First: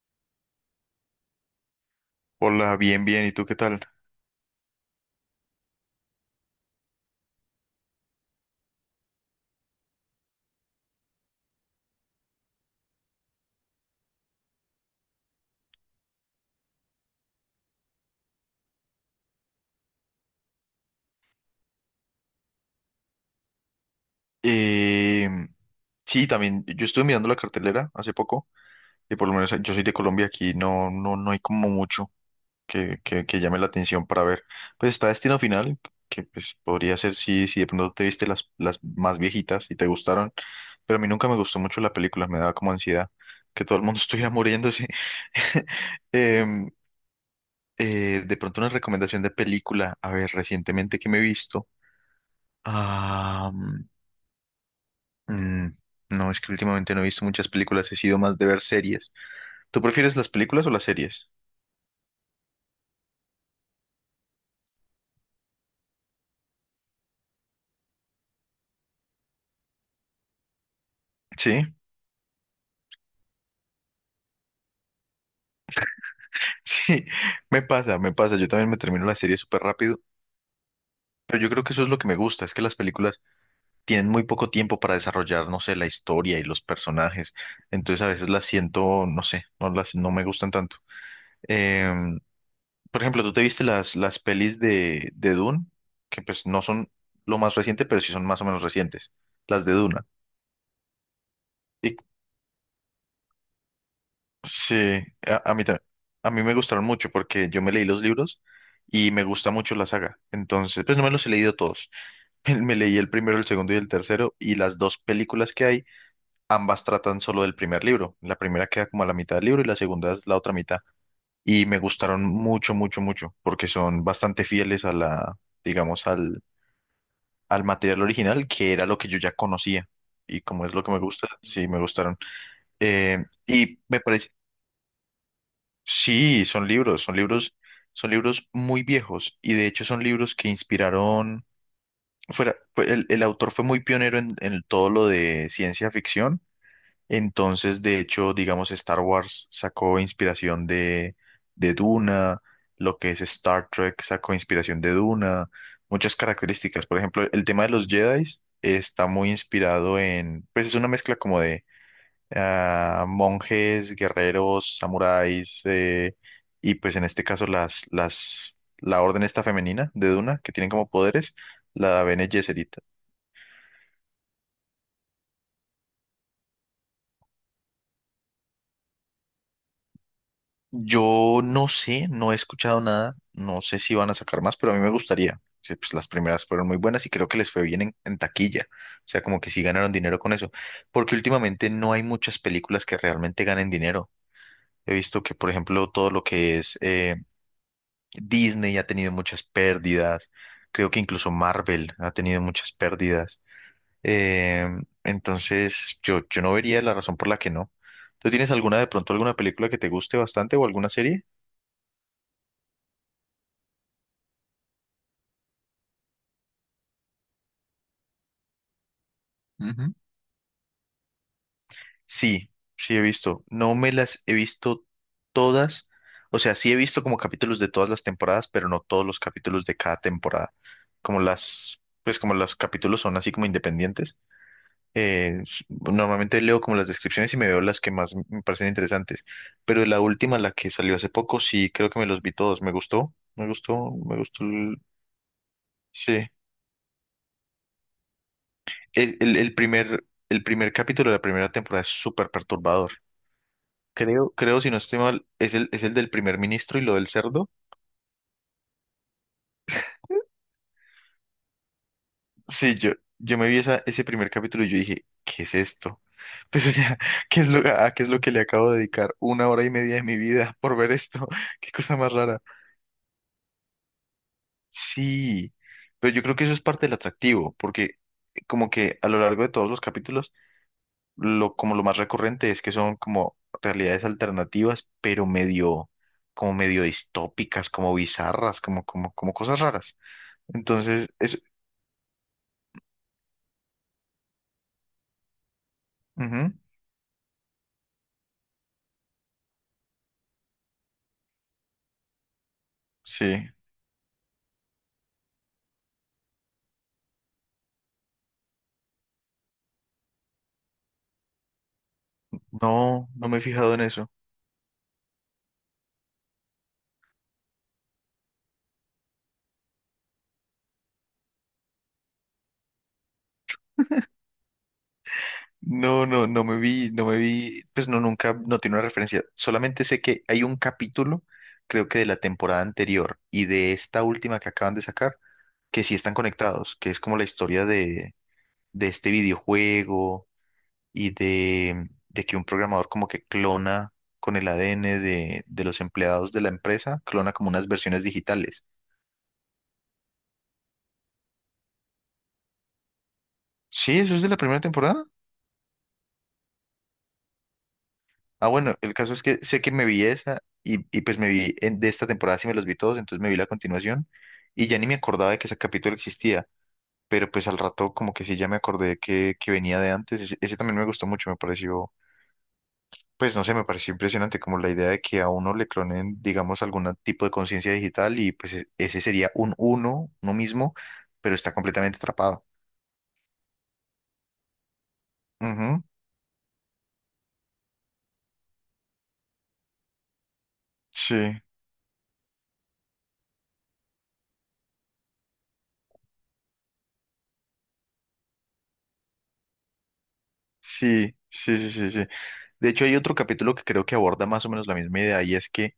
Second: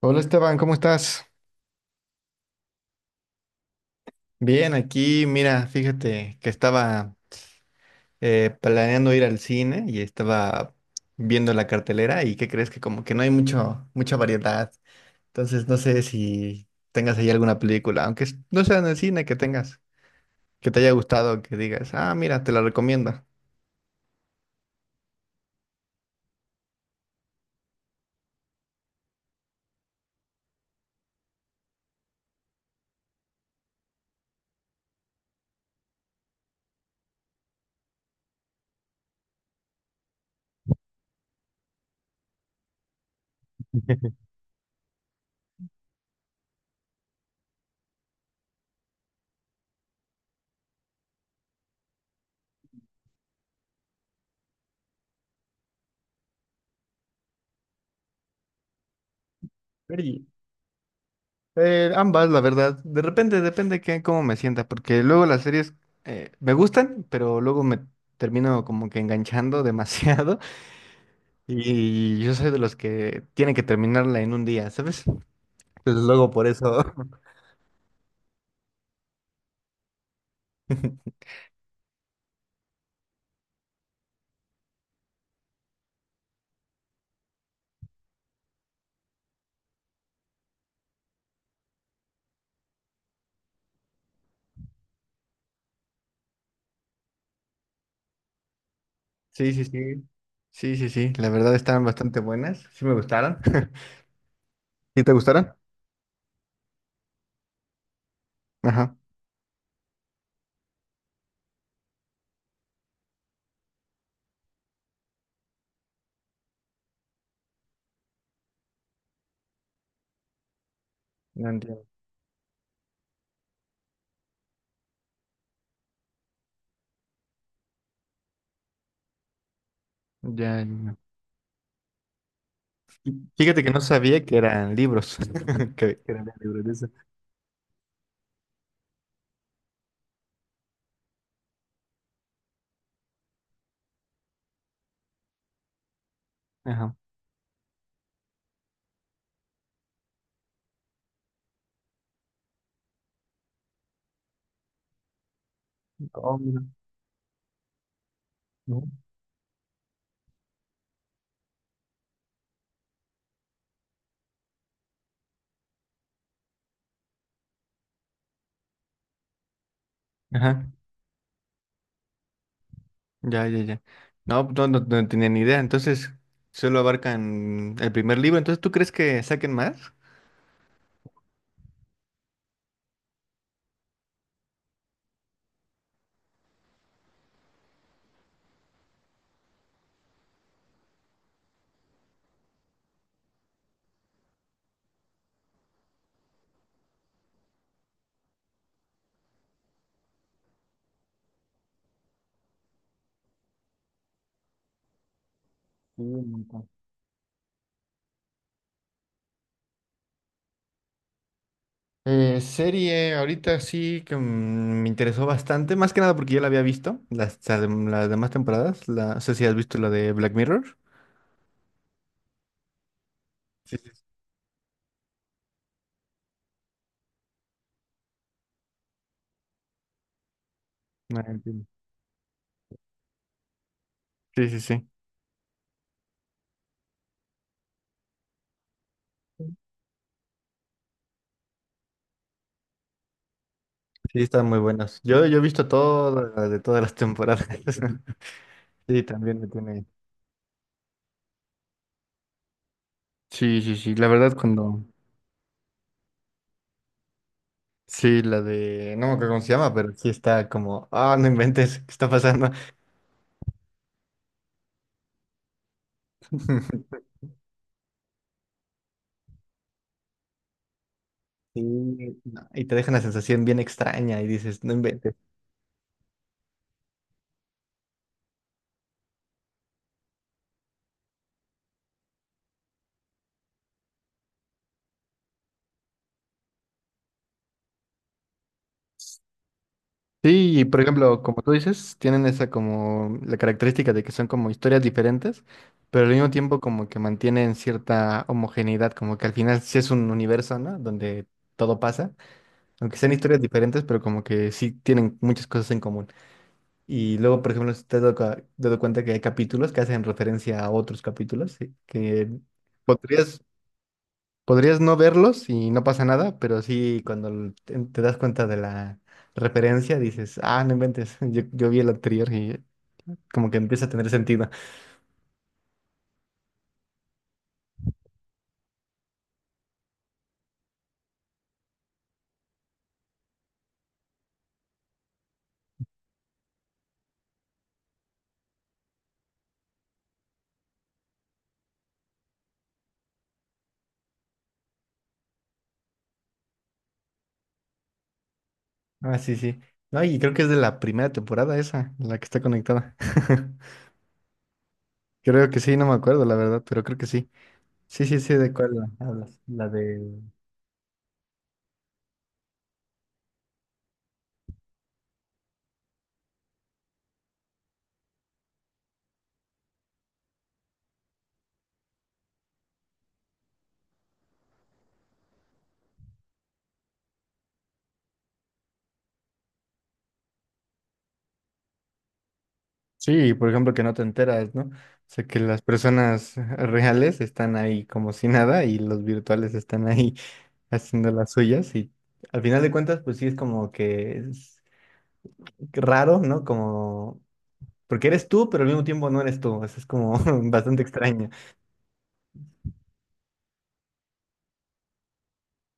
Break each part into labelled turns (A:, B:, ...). A: Hola Esteban, ¿cómo estás?
B: Hola, bien, bien. ¿Y tú qué tal?
A: Bien, aquí, mira, fíjate que estaba planeando ir al cine y estaba viendo la cartelera y ¿qué crees? Que como que no hay mucha variedad. Entonces no sé si tengas ahí alguna película, aunque no sea en el cine que tengas, que te haya gustado, que digas, ah, mira, te la recomiendo.
B: Eh, sí, también yo estuve mirando la cartelera hace poco y por lo menos yo soy de Colombia, aquí no hay como mucho que llame la atención para ver. Pues está Destino Final, que pues podría ser si de pronto te viste las más viejitas y te gustaron, pero a mí nunca me gustó mucho la película, me daba como ansiedad que todo el mundo estuviera muriéndose. Em, de pronto una recomendación de película, a ver, recientemente que me he visto. Ah, mm, no, es que últimamente no he visto muchas películas, he sido más de ver series. ¿Tú prefieres
A: Sí,
B: las películas o las series?
A: ambas, la verdad. De repente depende que cómo me sienta, porque luego las series me gustan, pero luego me termino como que enganchando demasiado.
B: Sí.
A: Y yo soy de los que tienen que terminarla en un día, ¿sabes? Entonces luego por eso.
B: Sí, me pasa. Yo también me termino la serie súper rápido, pero yo creo que eso es lo que me gusta, es que las películas tienen muy poco tiempo para desarrollar, no sé, la historia y los personajes. Entonces a veces las siento, no sé, no me gustan tanto. Em, por ejemplo, ¿tú te viste las pelis de Dune? Que pues no son lo más reciente, pero sí son más o menos recientes,
A: Sí, sí,
B: las de Duna.
A: sí. Sí, sí, sí. La verdad estaban bastante buenas. Sí me gustaron.
B: Sí,
A: ¿Sí te
B: a,
A: gustaron?
B: a mí, ta- a mí me gustaron mucho porque yo me leí los libros
A: Ajá.
B: y me gusta mucho la saga. Entonces, pues no me los he leído todos. Me leí el primero, el segundo y el tercero y las dos películas que hay, ambas tratan solo del primer libro. La primera queda como a la mitad del libro y la segunda es la otra mitad.
A: No
B: Y me
A: entiendo.
B: gustaron mucho, mucho, mucho porque son bastante fieles a la, digamos, al, al material original que era lo que yo ya conocía.
A: Ya,
B: Y
A: ya,
B: como es lo que
A: ya.
B: me gusta, sí, me gustaron.
A: Y
B: Eh,
A: fíjate que
B: y
A: no
B: me
A: sabía
B: parece...
A: que eran libros. Que eran
B: Sí,
A: libros de eso.
B: son libros muy viejos y de hecho son libros que inspiraron, el autor fue muy pionero en todo lo de ciencia ficción,
A: Ajá.
B: entonces de hecho, digamos, Star Wars sacó inspiración de Duna, lo que es Star Trek sacó inspiración de Duna, muchas
A: Oh, mira.
B: características, por ejemplo, el tema de los Jedi
A: Ujú.
B: está muy inspirado en, pues es una mezcla como de ah, monjes, guerreros, samuráis, y pues en este caso la orden esta femenina de Duna, que
A: Ajá.
B: tienen como poderes, la Bene Gesserit.
A: Ya, ya, ya. No, no, no, no tenía ni idea. Entonces, solo abarcan el primer libro. Entonces, ¿tú crees que saquen más?
B: Yo no sé, no he escuchado nada, no sé si van a sacar más, pero a mí me gustaría. Sí. Pues las primeras fueron muy buenas y creo que les fue bien en taquilla. O sea, como que sí ganaron dinero con eso. Porque últimamente no hay muchas películas que realmente ganen dinero. He visto que, por ejemplo, todo lo que es Disney ha tenido muchas pérdidas, creo que incluso Marvel ha tenido muchas pérdidas. Eh, entonces,
A: Sí, un
B: yo no
A: montón.
B: vería la razón por la que no. ¿Tú tienes alguna de pronto, alguna película que te guste bastante o alguna serie?
A: Serie, ahorita sí que mm, me interesó bastante, más que nada porque ya la había visto, las demás temporadas, la, no sé si has visto la
B: Ujú.
A: de Black Mirror.
B: Sí, sí he visto. No
A: Sí, sí,
B: me
A: sí.
B: las he visto todas. O sea, sí he visto como capítulos de todas las temporadas, pero no todos los capítulos de cada temporada. Como
A: Ah, entiendo.
B: las, pues como los capítulos son así como independientes,
A: Sí, sí, sí.
B: Normalmente leo como las descripciones y me veo las que más me parecen interesantes, pero la última, la que salió hace poco, sí creo que me los vi todos, me
A: Sí,
B: gustó,
A: están muy
B: el-
A: buenas. Yo he visto
B: sí.
A: todas las de todas las temporadas. Sí, también me tiene.
B: El primer capítulo de la primera temporada es súper perturbador.
A: Sí, sí, sí. La verdad,
B: Creo, si no
A: cuando.
B: estoy mal, es el del primer ministro y lo del cerdo.
A: Sí, la de. No me acuerdo cómo se llama, pero sí está como. Ah, no inventes, ¿qué está pasando?
B: Sí, yo me vi esa, ese primer capítulo y yo dije, ¿qué es esto? Pues, o sea, ¿qué es a qué es lo que le acabo de dedicar una hora y media de mi vida por ver esto? Qué cosa más
A: Sí,
B: rara.
A: no, y te deja una sensación bien extraña y dices, no inventes.
B: Sí, pero yo creo que eso es parte del atractivo, porque como que a lo largo de todos los capítulos, como lo más recurrente es que son como realidades alternativas, pero como medio distópicas, como bizarras, como cosas raras.
A: Sí, y por
B: Entonces,
A: ejemplo, como
B: es,
A: tú dices, tienen esa como la característica de que son como historias diferentes, pero al mismo
B: ujú,
A: tiempo como que mantienen cierta homogeneidad, como que al final sí es un universo, ¿no? Donde todo pasa, aunque sean historias
B: sí,
A: diferentes, pero como que sí tienen muchas cosas en común. Y luego, por ejemplo, si te has dado cuenta que hay capítulos que hacen referencia a otros capítulos, sí, que
B: no, no me he
A: podrías.
B: fijado en eso.
A: Podrías no verlos y no pasa nada, pero sí cuando te das cuenta de la referencia dices, ah, no inventes, yo vi el anterior y como que empieza a tener sentido.
B: No me vi, pues no, nunca, no tiene una referencia. Solamente sé que hay un capítulo, creo que de la temporada anterior y de esta última que acaban de sacar que sí están conectados, que es como la historia de este videojuego y de que un programador como que clona con el ADN de los empleados de la empresa, clona como unas versiones digitales.
A: Ah, sí, sí. No, y creo que es de la primera temporada esa, la que está conectada.
B: Sí, eso es de la primera temporada.
A: Creo que sí, no me acuerdo la verdad, pero creo que sí. Sí, sí, sí,
B: Ah,
A: ¿de cuál
B: bueno, el caso es que
A: hablas?
B: sé
A: La
B: que me
A: de...
B: vi esa y pues me vi en- de esta temporada, sí me los vi todos, entonces me vi la continuación y ya ni me acordaba de que ese capítulo existía, pero pues al rato como que sí ya me acordé que venía de antes, ese también me gustó mucho, me pareció. Pues no sé, me pareció impresionante como la idea de que a uno le clonen, digamos, algún tipo de conciencia digital y pues ese sería un uno mismo, pero está completamente atrapado.
A: Sí, por ejemplo, que no te enteras, ¿no? O sea, que las
B: Ujú.
A: personas reales están ahí como si nada y los virtuales están ahí haciendo
B: Sí,
A: las suyas y al final de cuentas, pues sí es como que es raro, ¿no? Como, porque eres tú, pero al mismo tiempo no eres tú, eso es como bastante
B: sí,
A: extraño.
B: sí, sí, sí, sí. De hecho, hay otro capítulo que creo que aborda más o menos la misma idea y es que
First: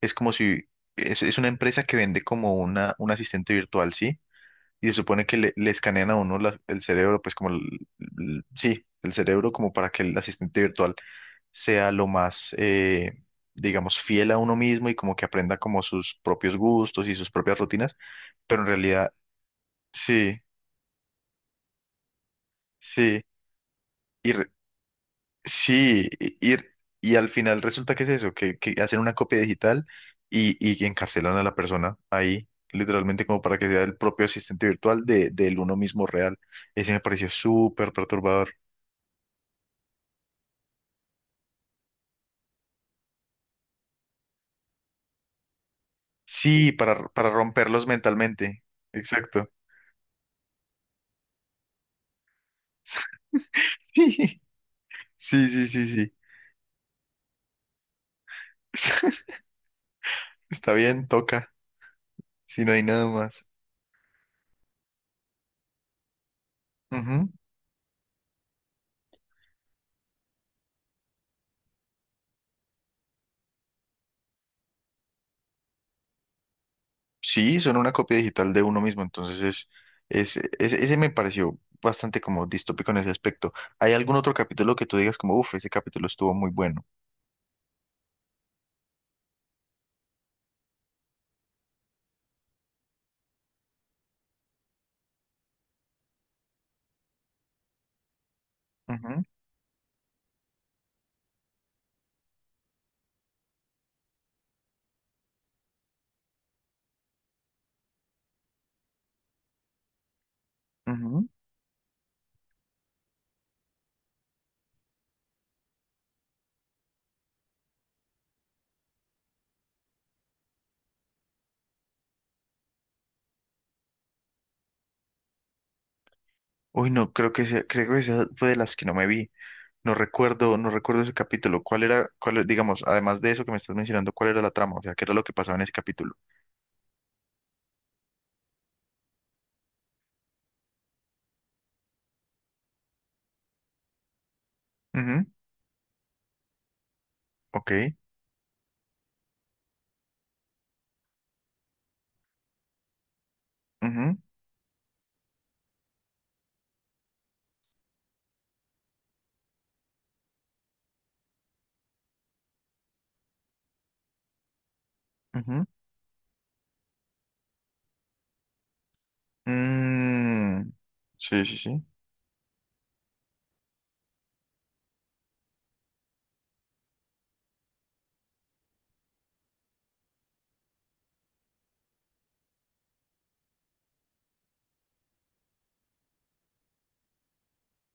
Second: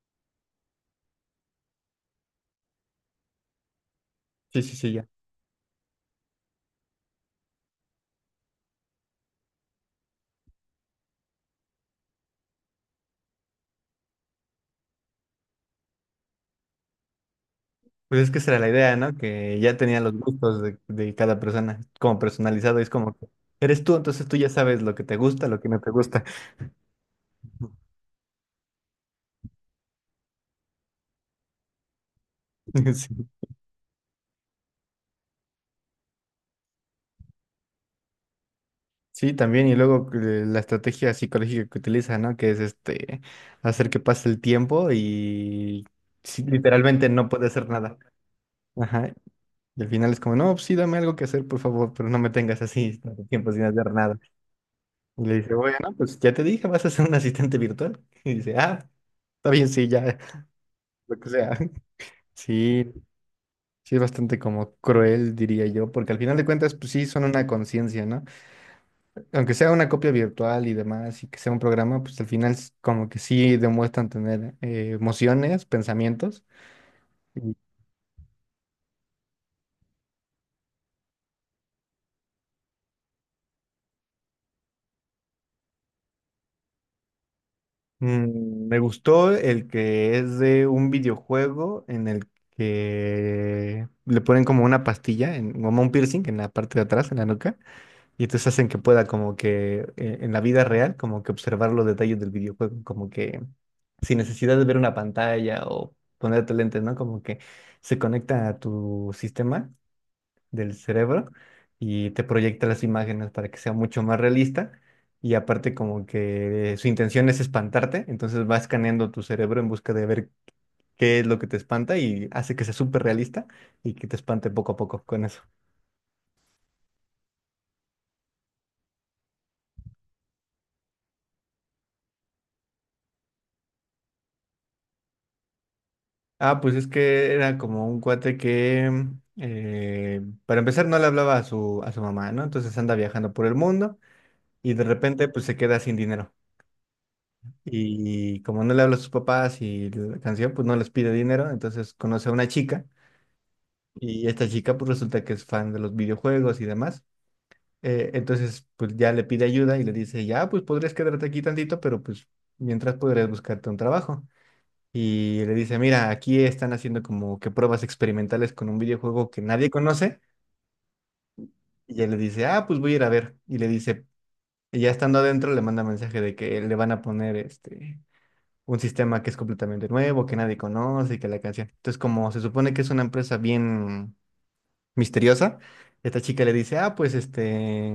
B: es como si es una empresa que vende como una, un asistente virtual, ¿sí?
A: Sí, sí,
B: Y se
A: sí, ya.
B: supone que le escanean a uno el cerebro, pues como, sí, el cerebro como para que el asistente virtual sea lo más, digamos, fiel a uno mismo y como que aprenda como sus propios gustos y sus propias rutinas,
A: Pues es que esa era
B: pero en
A: la idea,
B: realidad
A: ¿no? Que ya tenía los
B: sí,
A: gustos de cada persona, como personalizado, es como
B: sí,
A: que eres tú, entonces
B: y
A: tú
B: re-
A: ya sabes lo que te gusta, lo que no te
B: sí,
A: gusta.
B: y al final resulta que es eso, que hacen una copia digital y encarcelan a la persona ahí.
A: Sí,
B: Literalmente como para que sea el propio asistente virtual del uno mismo real. Ese me pareció súper perturbador.
A: sí, también, y luego la estrategia psicológica que utiliza, ¿no? Que es este, hacer que pase el tiempo y sí,
B: Sí,
A: literalmente no
B: para
A: puede hacer
B: romperlos
A: nada.
B: mentalmente.
A: Ajá,
B: Exacto.
A: y al final es como, no, pues sí, dame algo que hacer, por favor, pero no me tengas así tanto tiempo sin hacer nada. Y le
B: Sí,
A: dice,
B: sí,
A: bueno,
B: sí, sí.
A: pues ya te dije, vas a ser un asistente virtual. Y dice, ah, está bien, sí, ya,
B: Está bien,
A: lo que
B: toca,
A: sea.
B: si no hay
A: Sí,
B: nada más.
A: sí es bastante como cruel, diría yo, porque al final de cuentas, pues sí, son
B: Ujú.
A: una conciencia, ¿no? Aunque sea una copia virtual y demás, y que sea un programa, pues al final como que sí demuestran tener emociones, pensamientos.
B: Sí, son una copia digital de uno mismo, entonces es, ese me pareció bastante como distópico en ese aspecto. ¿Hay algún otro capítulo que tú digas como, uff, ese capítulo estuvo muy bueno?
A: Mm, me gustó el que es de un videojuego en el que le ponen como una pastilla, en, como un piercing en la parte de atrás, en la nuca, y entonces hacen que pueda
B: Ujú,
A: como que en la vida real, como que observar los detalles del videojuego, como que sin necesidad de ver una pantalla o ponerte lentes, ¿no? Como que se conecta a tu sistema del
B: ujú.
A: cerebro y te proyecta las imágenes para que sea mucho más realista. Y aparte como que su intención es espantarte, entonces va escaneando tu cerebro en busca de ver qué es lo que te espanta y hace que sea súper realista y que te espante poco a poco con eso.
B: Uy, no, creo que creo que esa fue de las que no me vi. No recuerdo ese capítulo. ¿Cuál era, digamos, además de eso que me estás mencionando, cuál era la trama? O sea, ¿qué era lo que pasaba en ese capítulo?
A: Ah, pues es que era como un cuate que, mm, para empezar, no le hablaba a su mamá, ¿no? Entonces anda viajando por el mundo y de
B: Ujú,
A: repente pues se queda sin dinero.
B: ok,
A: Y como no le habla a sus papás y la canción, pues no les pide dinero, entonces conoce a una chica.
B: ujú,
A: Y esta chica pues resulta que es fan de los videojuegos y demás. Entonces pues ya le pide ayuda y le dice, ya pues podrías quedarte aquí tantito, pero pues mientras podrías buscarte un trabajo. Y le
B: ujú.
A: dice, mira, aquí están haciendo como que pruebas experimentales con un videojuego que nadie conoce.
B: Mm, sí, sí, sí.
A: Y ella le dice, ah, pues voy a ir a ver. Y le dice, y ya estando adentro le manda mensaje de que le van a poner este un sistema que es completamente nuevo, que nadie conoce y que la canción. Entonces como se supone que es una empresa bien misteriosa, esta chica le dice, ah, pues este,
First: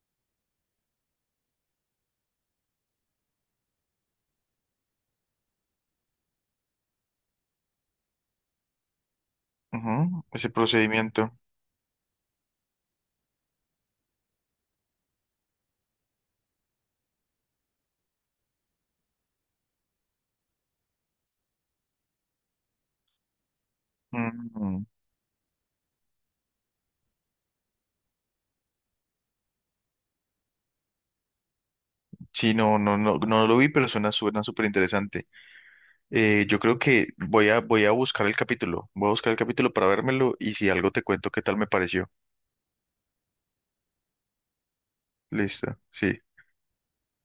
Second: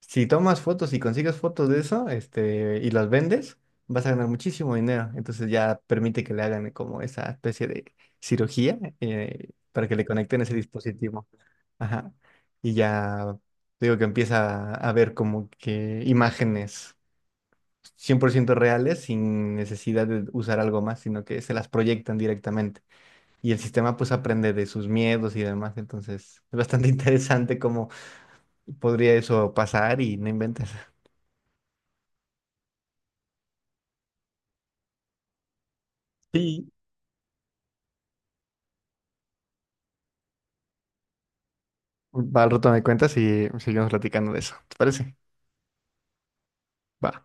A: si tomas fotos y consigues fotos de eso, este, y las vendes, vas a ganar muchísimo dinero. Entonces ya permite que le hagan como esa especie de cirugía para que
B: Ujú.
A: le conecten
B: Ese
A: ese
B: procedimiento.
A: dispositivo. Ajá. Y ya digo que empieza a ver como que imágenes 100% reales sin necesidad de usar algo más, sino que se las proyectan directamente. Y el sistema pues aprende de
B: Mm,
A: sus miedos y demás, entonces es bastante interesante cómo podría eso pasar y no inventas.
B: sí, no, no, no, no lo vi, pero suena, suena súper interesante. Yo
A: Sí.
B: creo que voy a buscar el capítulo. Voy a buscar el capítulo para vérmelo y si algo te cuento qué tal me pareció.
A: Va, al rato me cuentas y seguimos platicando de eso. ¿Te parece?
B: Listo, sí.
A: Va.